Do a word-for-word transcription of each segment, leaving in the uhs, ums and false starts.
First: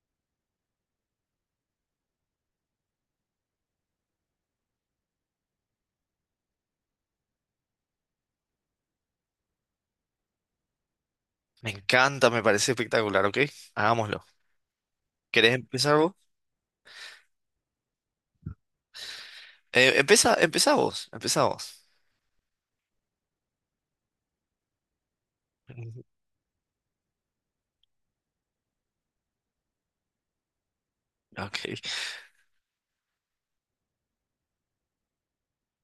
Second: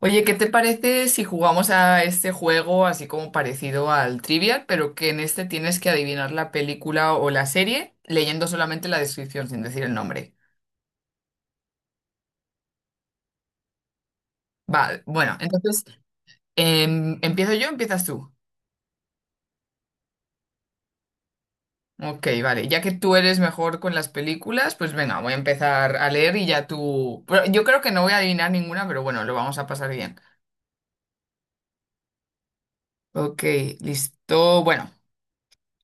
Oye, ¿qué te parece si jugamos a este juego así como parecido al Trivial, pero que en este tienes que adivinar la película o la serie leyendo solamente la descripción sin decir el nombre? Me encanta, me parece espectacular, ¿ok? Hagámoslo. Vale, bueno, ¿Querés entonces, empezar vos? em, ¿empiezo yo o empiezas tú? Eh, empieza, empieza vos, empezá vos. Ok, vale, ya que tú eres mejor con las películas, pues venga, voy a empezar a leer y ya tú... Pero yo creo que no voy a adivinar ninguna, pero bueno, lo vamos a pasar bien. Ok, Ok, listo. Bueno,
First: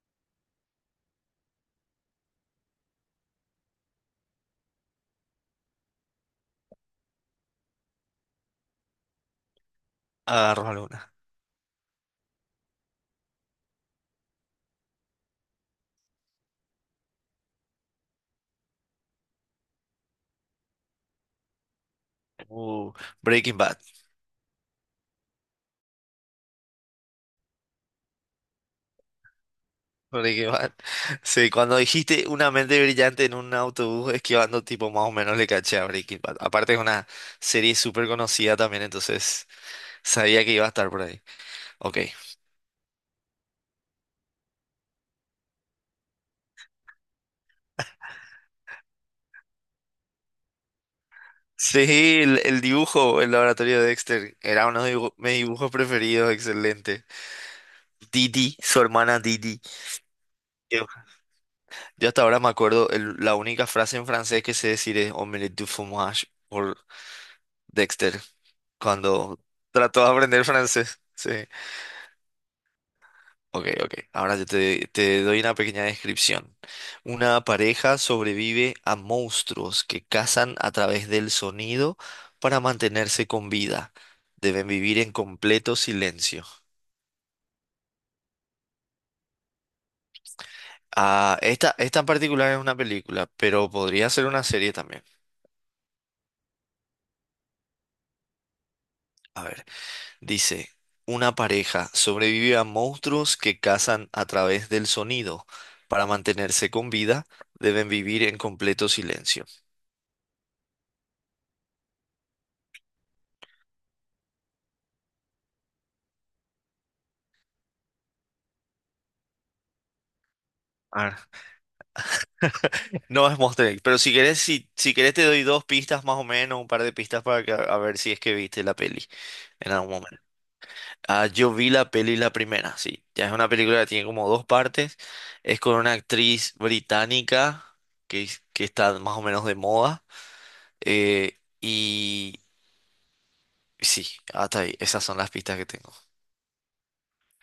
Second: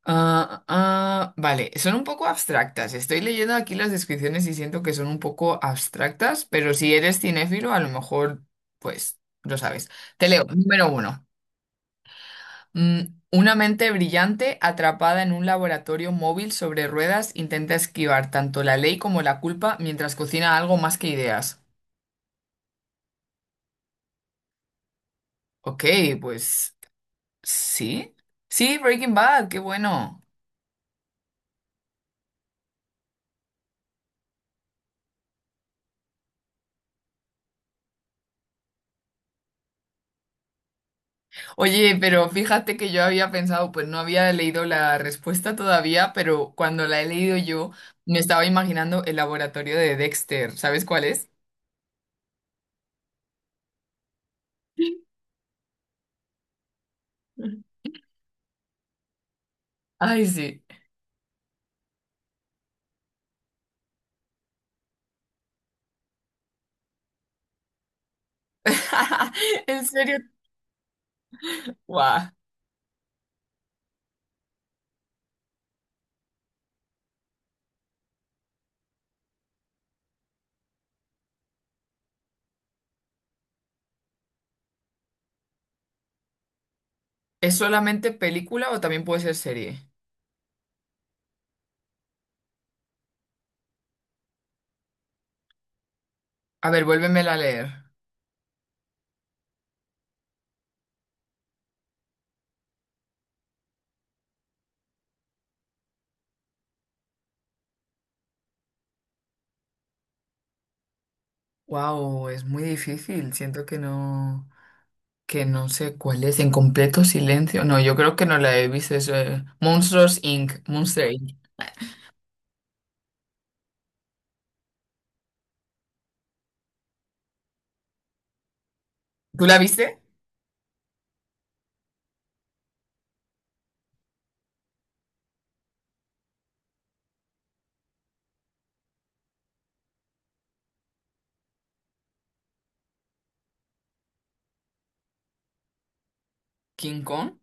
ah, ah, vale, son un poco abstractas. Estoy leyendo aquí las descripciones y siento que son un poco abstractas, pero si eres cinéfilo, a lo mejor, pues, lo sabes. Te leo, agarro número alguna. uno. Mm, una mente brillante atrapada en un laboratorio móvil sobre ruedas intenta esquivar tanto la ley como la culpa mientras cocina algo más que ideas. Uh, Breaking Bad. Ok, pues, sí. Sí, Breaking Bad, qué bueno. Breaking Bad. Sí, cuando dijiste una mente brillante en un autobús esquivando, tipo, más o menos le caché a Breaking Bad. Aparte es una serie súper conocida también, entonces sabía que iba a estar por ahí. Oye, Ok. pero fíjate que yo había pensado, pues no había leído la respuesta todavía, pero cuando la he leído yo, me estaba imaginando el laboratorio de Dexter. ¿Sabes cuál es? Sí, el, el dibujo, el laboratorio de Dexter, era uno de dibu- mis dibujos preferidos, excelente. Didi, su hermana Didi. Ay, sí. Yo hasta ahora me acuerdo, el- la única frase en francés que sé decir es omelette du fromage por Dexter, cuando ¿En trató de serio? aprender francés. Sí. Guau. Ok, ok. Ahora yo te, te doy una pequeña descripción. Una pareja sobrevive a monstruos que cazan a través del sonido para mantenerse con vida. Deben vivir en completo silencio. ¿Es solamente película o también puede ser serie? Ah, esta, esta en particular es una película, pero podría ser una serie también. A ver, vuélvemela a leer. A ver. Dice, una pareja sobrevive a monstruos que cazan a través del sonido. Para mantenerse con vida, deben vivir en completo silencio. Wow, es muy difícil. Siento que no, que no sé cuál es. En completo silencio. No, yo creo que no la he visto. Es, eh, Monsters Inc. Monster Ah, Inc. no es Monster inc, pero si querés, si, si querés te doy dos pistas más o menos, un par de pistas para que, a ver si es que viste la peli ¿Tú la en algún viste? momento. Ah, yo vi la peli la primera, sí. Ya es una película que tiene como dos partes. Es con una actriz británica que, que está más o menos de moda. eh, y sí, hasta ahí. Esas son las pistas que tengo. ¿King Kong?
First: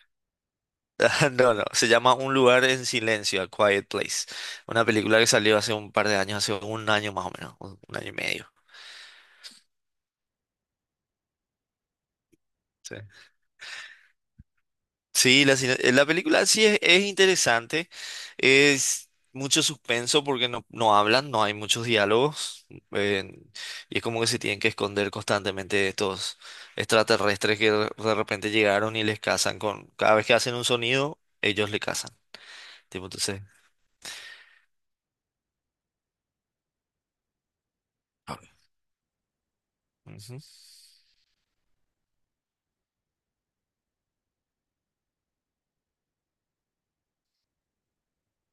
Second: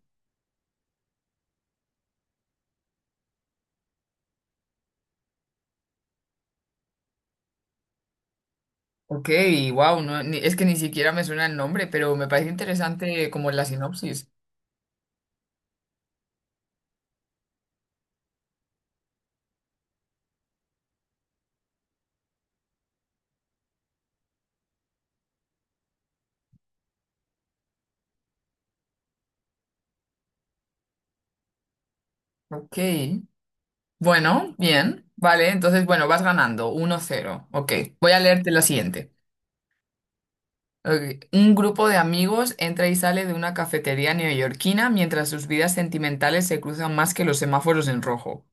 No, no. Se llama Un lugar en silencio, A Quiet Place. Una película que salió hace un par de años, hace un año más o menos, un, un año y medio. Ok, wow, no, ni- es que ni siquiera me suena el nombre, pero me parece Sí, interesante como la sinopsis. sí, la, cine- la película sí es, es interesante. Es mucho suspenso porque no, no hablan, no hay muchos diálogos. eh, y es como que se tienen que esconder constantemente de estos extraterrestres que de de repente llegaron y les cazan con... Cada vez que hacen un sonido, ellos le cazan. Ok, Tipo, entonces... bueno, bien, vale, entonces, bueno, vas ganando, uno cero. Ok, voy a leerte la siguiente. Ujú. Ok, un grupo de amigos entra y sale de una cafetería neoyorquina mientras sus vidas sentimentales se cruzan más que los semáforos en rojo.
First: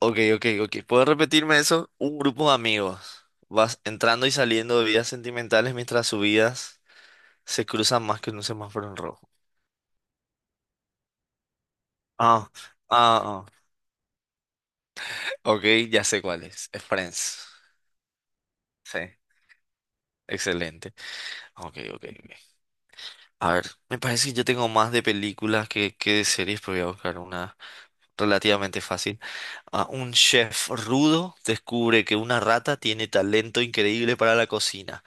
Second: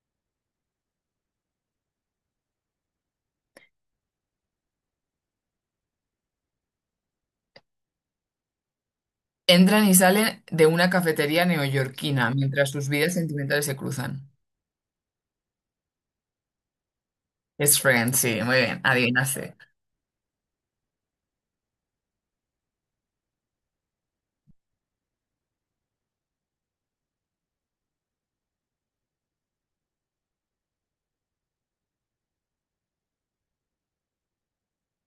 Ok, ok, ok. ¿Puedo repetirme eso? Un grupo de amigos. Vas entrando y saliendo de vidas sentimentales mientras sus vidas se cruzan más que en un semáforo en rojo. Entran y salen de una cafetería neoyorquina Ah, mientras sus vidas ah, ah. sentimentales se cruzan. Ok, ya sé cuál es. Es Friends. Es Friends, sí, muy bien, Sí, adivinaste. excelente. Ok, ok, ok. A ver, me parece que yo tengo más de películas que, que de series, pero voy a buscar una relativamente fácil. Ah, un chef rudo descubre que una rata tiene talento increíble para la cocina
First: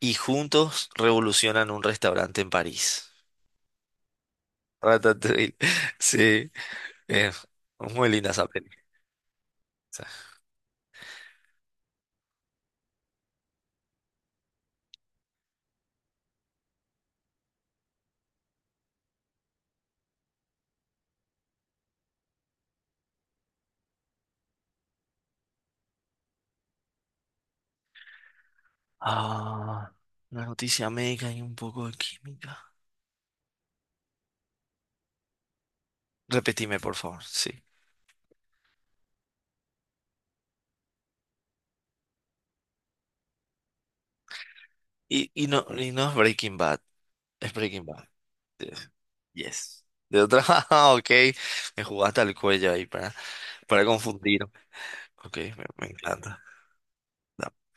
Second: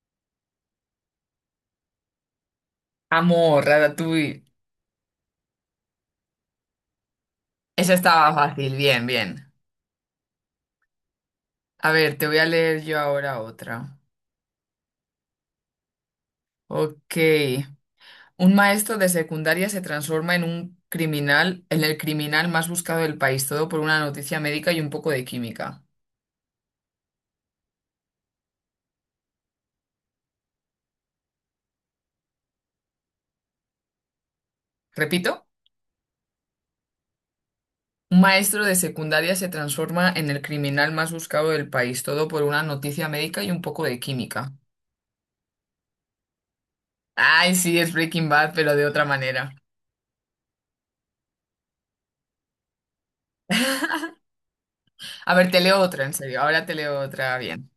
y juntos revolucionan un restaurante en París. Amor, Ratatouille. Ratatouille. Sí, es Esa muy linda estaba esa fácil, película. bien, bien. A ver, te voy a leer yo ahora otra. Ok. Un maestro de secundaria se transforma en un criminal, en el criminal más buscado del país, todo por una noticia médica y un poco de química. Ah, una noticia médica y un poco de química. Repito, Repetime, por favor, sí. un maestro de secundaria se transforma en el criminal más buscado del país, todo por una noticia médica y un poco de química. Y, y no, y no es Breaking Bad, Ay, es sí, Breaking es Bad. Breaking Bad, pero de Yes, otra manera. yes. De otra, ah, ok, me jugaste al cuello ahí para, para confundir. A Ok, ver, te me, leo me otra, en serio. encanta. Ahora te leo otra Da- bien.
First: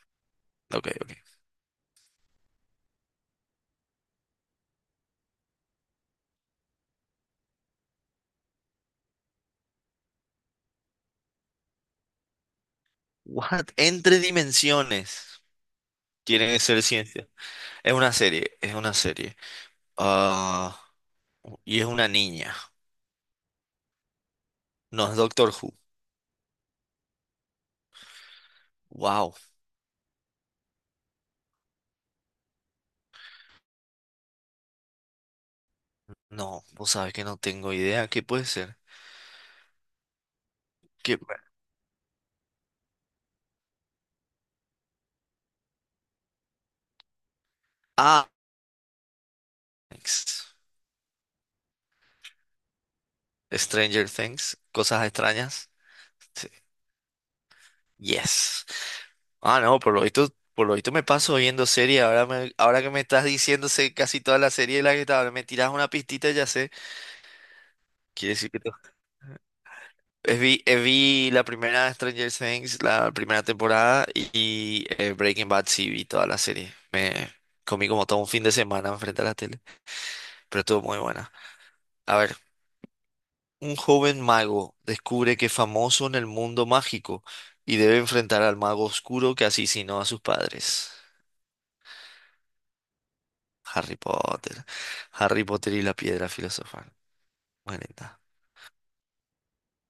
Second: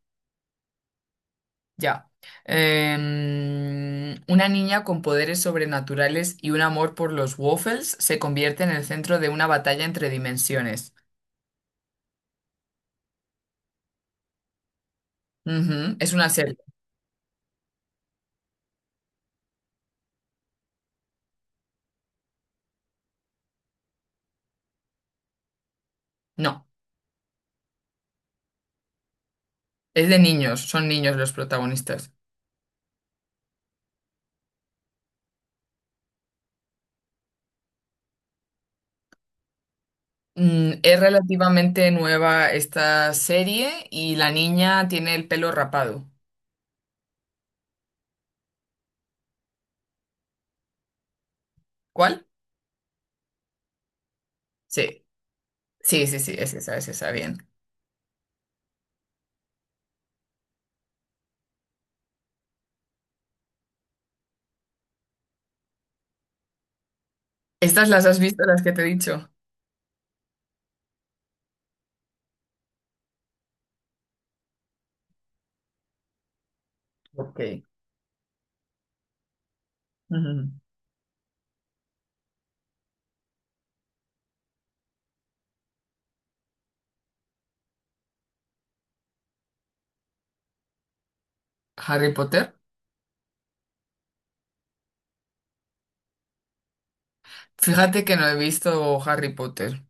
Ok, ok. Ya. Em, una niña con poderes sobrenaturales y un amor por los waffles se convierte en el centro de una batalla entre dimensiones. What? Entre dimensiones. Ujú, es una Tiene serie. que ser ciencia. Es una serie, es una serie. Ah, y es una niña. No es Doctor Who. No, Wow. es de niños, son niños los protagonistas. No, vos sabés que no tengo idea. ¿Qué puede ser? Mm, es ¿Qué... relativamente nueva esta serie y la niña tiene el pelo rapado. Ah, Things. ¿Cuál? Stranger Things. Cosas Sí, extrañas. sí, sí, sí, Sí. es esa, es esa, bien. Yes. Ah, no, por lo visto, por lo visto me paso viendo series. Ahora, me, ahora que me estás diciendo sé casi toda la serie de la que estaba, me tiras una pistita y ya sé. ¿Estas las has Quiere visto, decir que las que te he dicho? Eh, Vi, eh, vi la primera Stranger Things, la primera temporada y eh, Breaking Bad sí vi toda la serie. Me Ok. comí como todo un fin de semana enfrente a la tele, Ujú. pero estuvo muy buena. A ver, un joven mago descubre que es famoso en el mundo mágico y debe enfrentar al mago oscuro que asesinó a sus padres. ¿Harry Potter? Harry Potter. Harry Potter y la piedra filosofal. Fíjate que Buenita. no he visto Harry Potter.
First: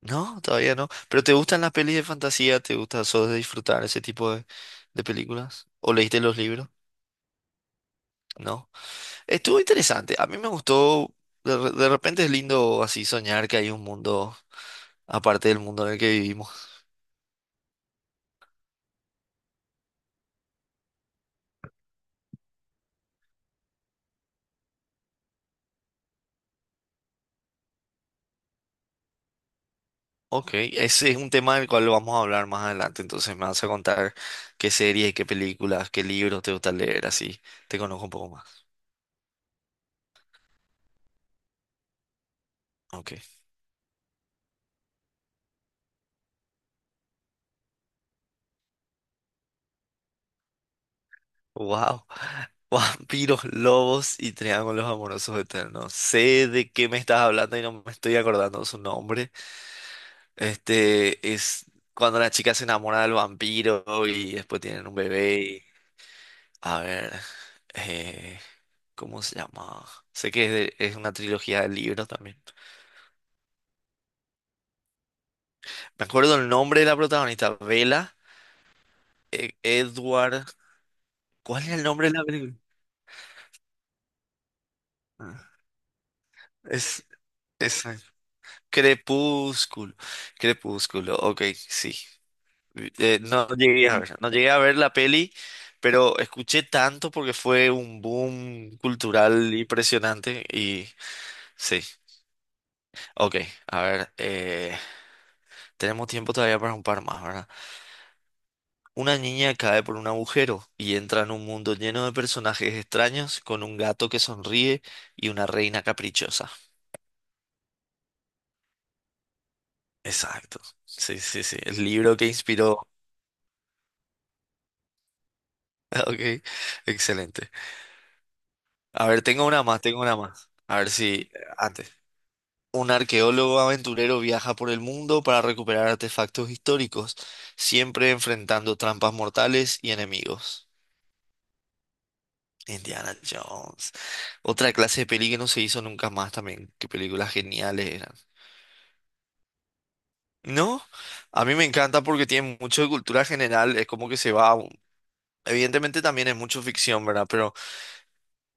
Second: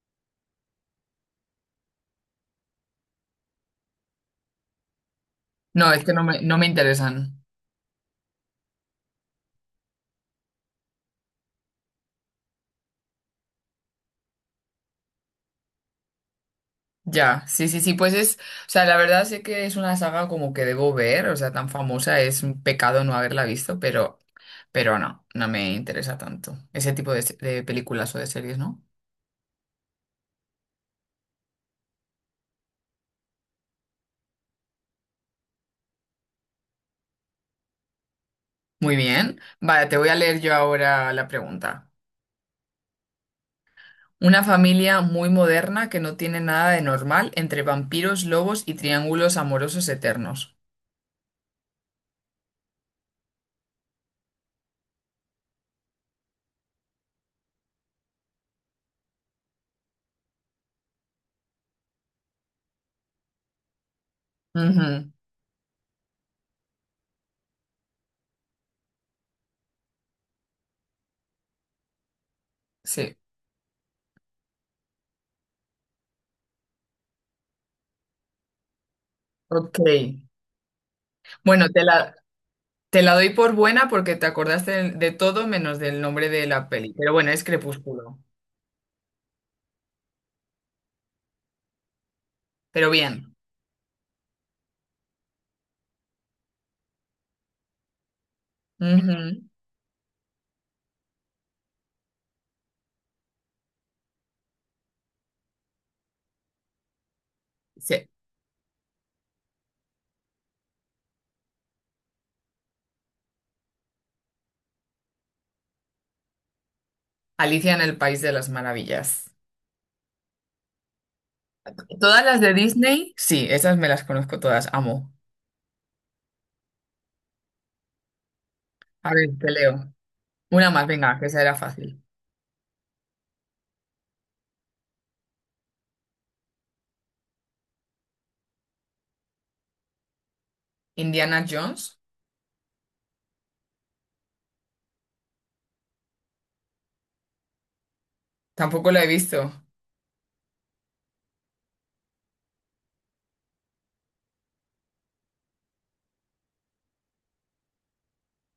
No, todavía no. ¿Pero te gustan las pelis de fantasía? ¿Te gusta solo de disfrutar ese tipo de, de películas? No, ¿O es que leíste no los me, no me libros? interesan. ¿No? Estuvo interesante. A mí me gustó. De, re- de repente es lindo así soñar que hay un mundo aparte del mundo en el que vivimos. Ya, sí, sí, sí, pues es, o sea, la verdad sé que es una saga como que debo ver, o sea, tan famosa, es un pecado no haberla visto, pero, pero no, no me interesa tanto ese tipo de, se- de películas o de series, ¿no? Ok, ese es un tema del cual vamos a hablar más adelante. Entonces me vas a contar qué series, qué películas, qué libros te gusta leer, así te conozco un poco más. Muy bien, vale, te voy a leer yo ahora la pregunta. Ok. Una familia muy moderna que no tiene nada de normal entre vampiros, lobos y triángulos amorosos eternos. Wow. Vampiros, lobos y triángulos amorosos eternos. Sé de qué me estás hablando y no me estoy acordando su nombre. Este es cuando la chica se enamora del vampiro y después tienen un Ujú, bebé. Y a ver, eh, ¿cómo se llama? Sé que es, de- es una trilogía de libros también. sí, Me acuerdo el nombre de la protagonista, Bella, eh, ok. Edward. ¿Cuál Bueno, es te el nombre la, de la película? te la doy por buena porque te acordaste de, de todo Ah, menos del nombre de la peli. es, Pero bueno, es es eh, Crepúsculo. Crepúsculo. Crepúsculo, ok, sí. Pero Eh, bien. no llegué a ver, no llegué a ver la peli, pero escuché tanto porque fue un boom Ujú. cultural impresionante y sí, ok, a ver, eh, tenemos tiempo todavía para un par más, ¿verdad? Sí. Una niña cae por un agujero y entra en un mundo lleno de personajes extraños con un gato que sonríe y una reina caprichosa. Alicia en el País de las Maravillas. Exacto, sí, sí, sí, el libro Todas que las de inspiró. Disney, sí, esas me las conozco todas, amo. Ok, excelente. A A ver, ver, tengo te una más, leo. tengo una más. Una A más, ver si venga, que eh, esa era antes. fácil. Un arqueólogo aventurero viaja por el mundo para recuperar artefactos históricos, siempre enfrentando trampas mortales y enemigos. Indiana Jones, Indiana Jones. Otra clase de peli que no se hizo nunca más también. Qué películas geniales eran. tampoco la he visto. No, a mí me encanta porque tiene mucho de cultura general, es como que se va... Evidentemente también es mucho ficción, ¿verdad? Pero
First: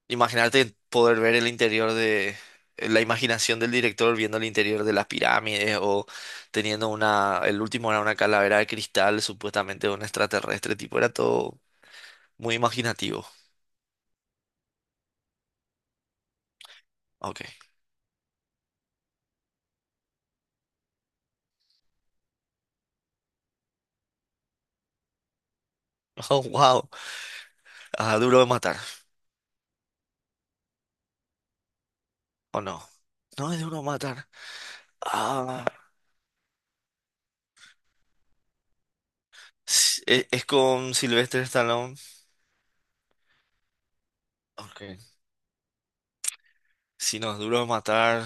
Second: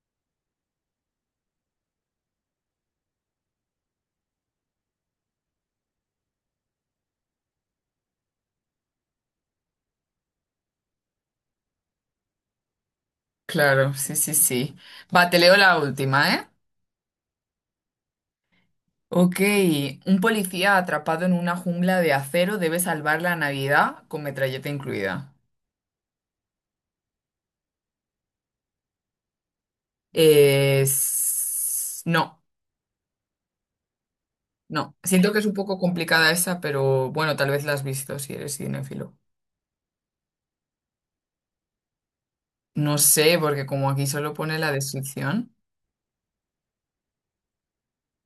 imaginarte poder ver el interior de eh, la imaginación del director viendo el interior de las pirámides o teniendo una, el último era una calavera de cristal, supuestamente de un extraterrestre, tipo, era todo muy imaginativo. Claro, sí, sí, sí. Va, te leo la última, ¿eh? Ok. Ok, un policía atrapado en una jungla de acero debe salvar la Navidad con metralleta incluida. Oh, wow. Ah, duro de matar. Es- no, ¿O no? No es duro de matar. no. Siento que es un Ah, poco complicada esa, pero bueno, tal vez la has visto si eres cinéfilo. s- e- es, con Sylvester Stallone. No sé, porque como aquí solo pone la Ok. descripción. Si no, es duro de matar.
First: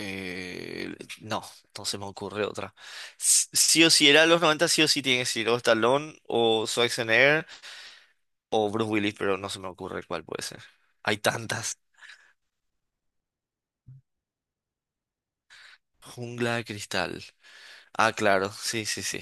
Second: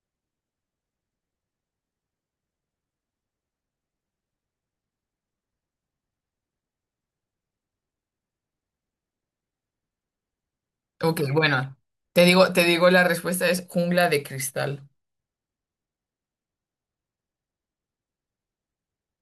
Eh, no, no se me ocurre otra. S- Sí o sí, era los noventa. Sí o sí tiene que ser o Stallone o Schwarzenegger o Bruce Willis, pero no se me ocurre cuál puede ser. Hay Ok, bueno, tantas. te digo, te digo la respuesta es jungla de cristal. Jungla de cristal. Ah, claro, sí, sí, sí.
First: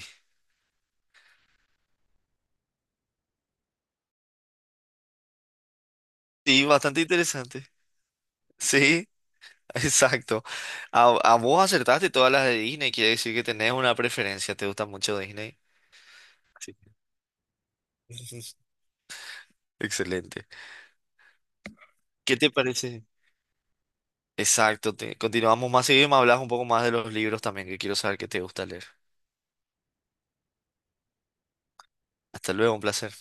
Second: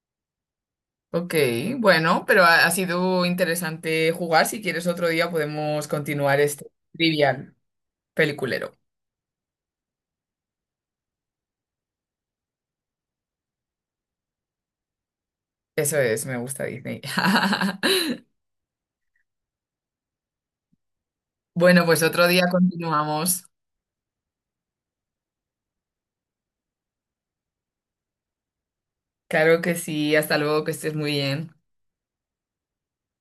Ok, bueno, pero ha, ha sido interesante jugar. Si quieres otro día podemos continuar Sí, este bastante trivial interesante. peliculero. Sí, exacto. A, a vos acertaste todas las de Disney, quiere decir que tenés una preferencia, te gusta mucho Disney. Eso es, me gusta Sí. Disney. Excelente. Bueno, pues otro ¿Qué día te parece? continuamos. Exacto, te- continuamos más seguido y me hablas un poco más de los libros también, que quiero saber qué te gusta leer. Claro que sí, hasta luego, que estés muy bien. Hasta luego, un placer.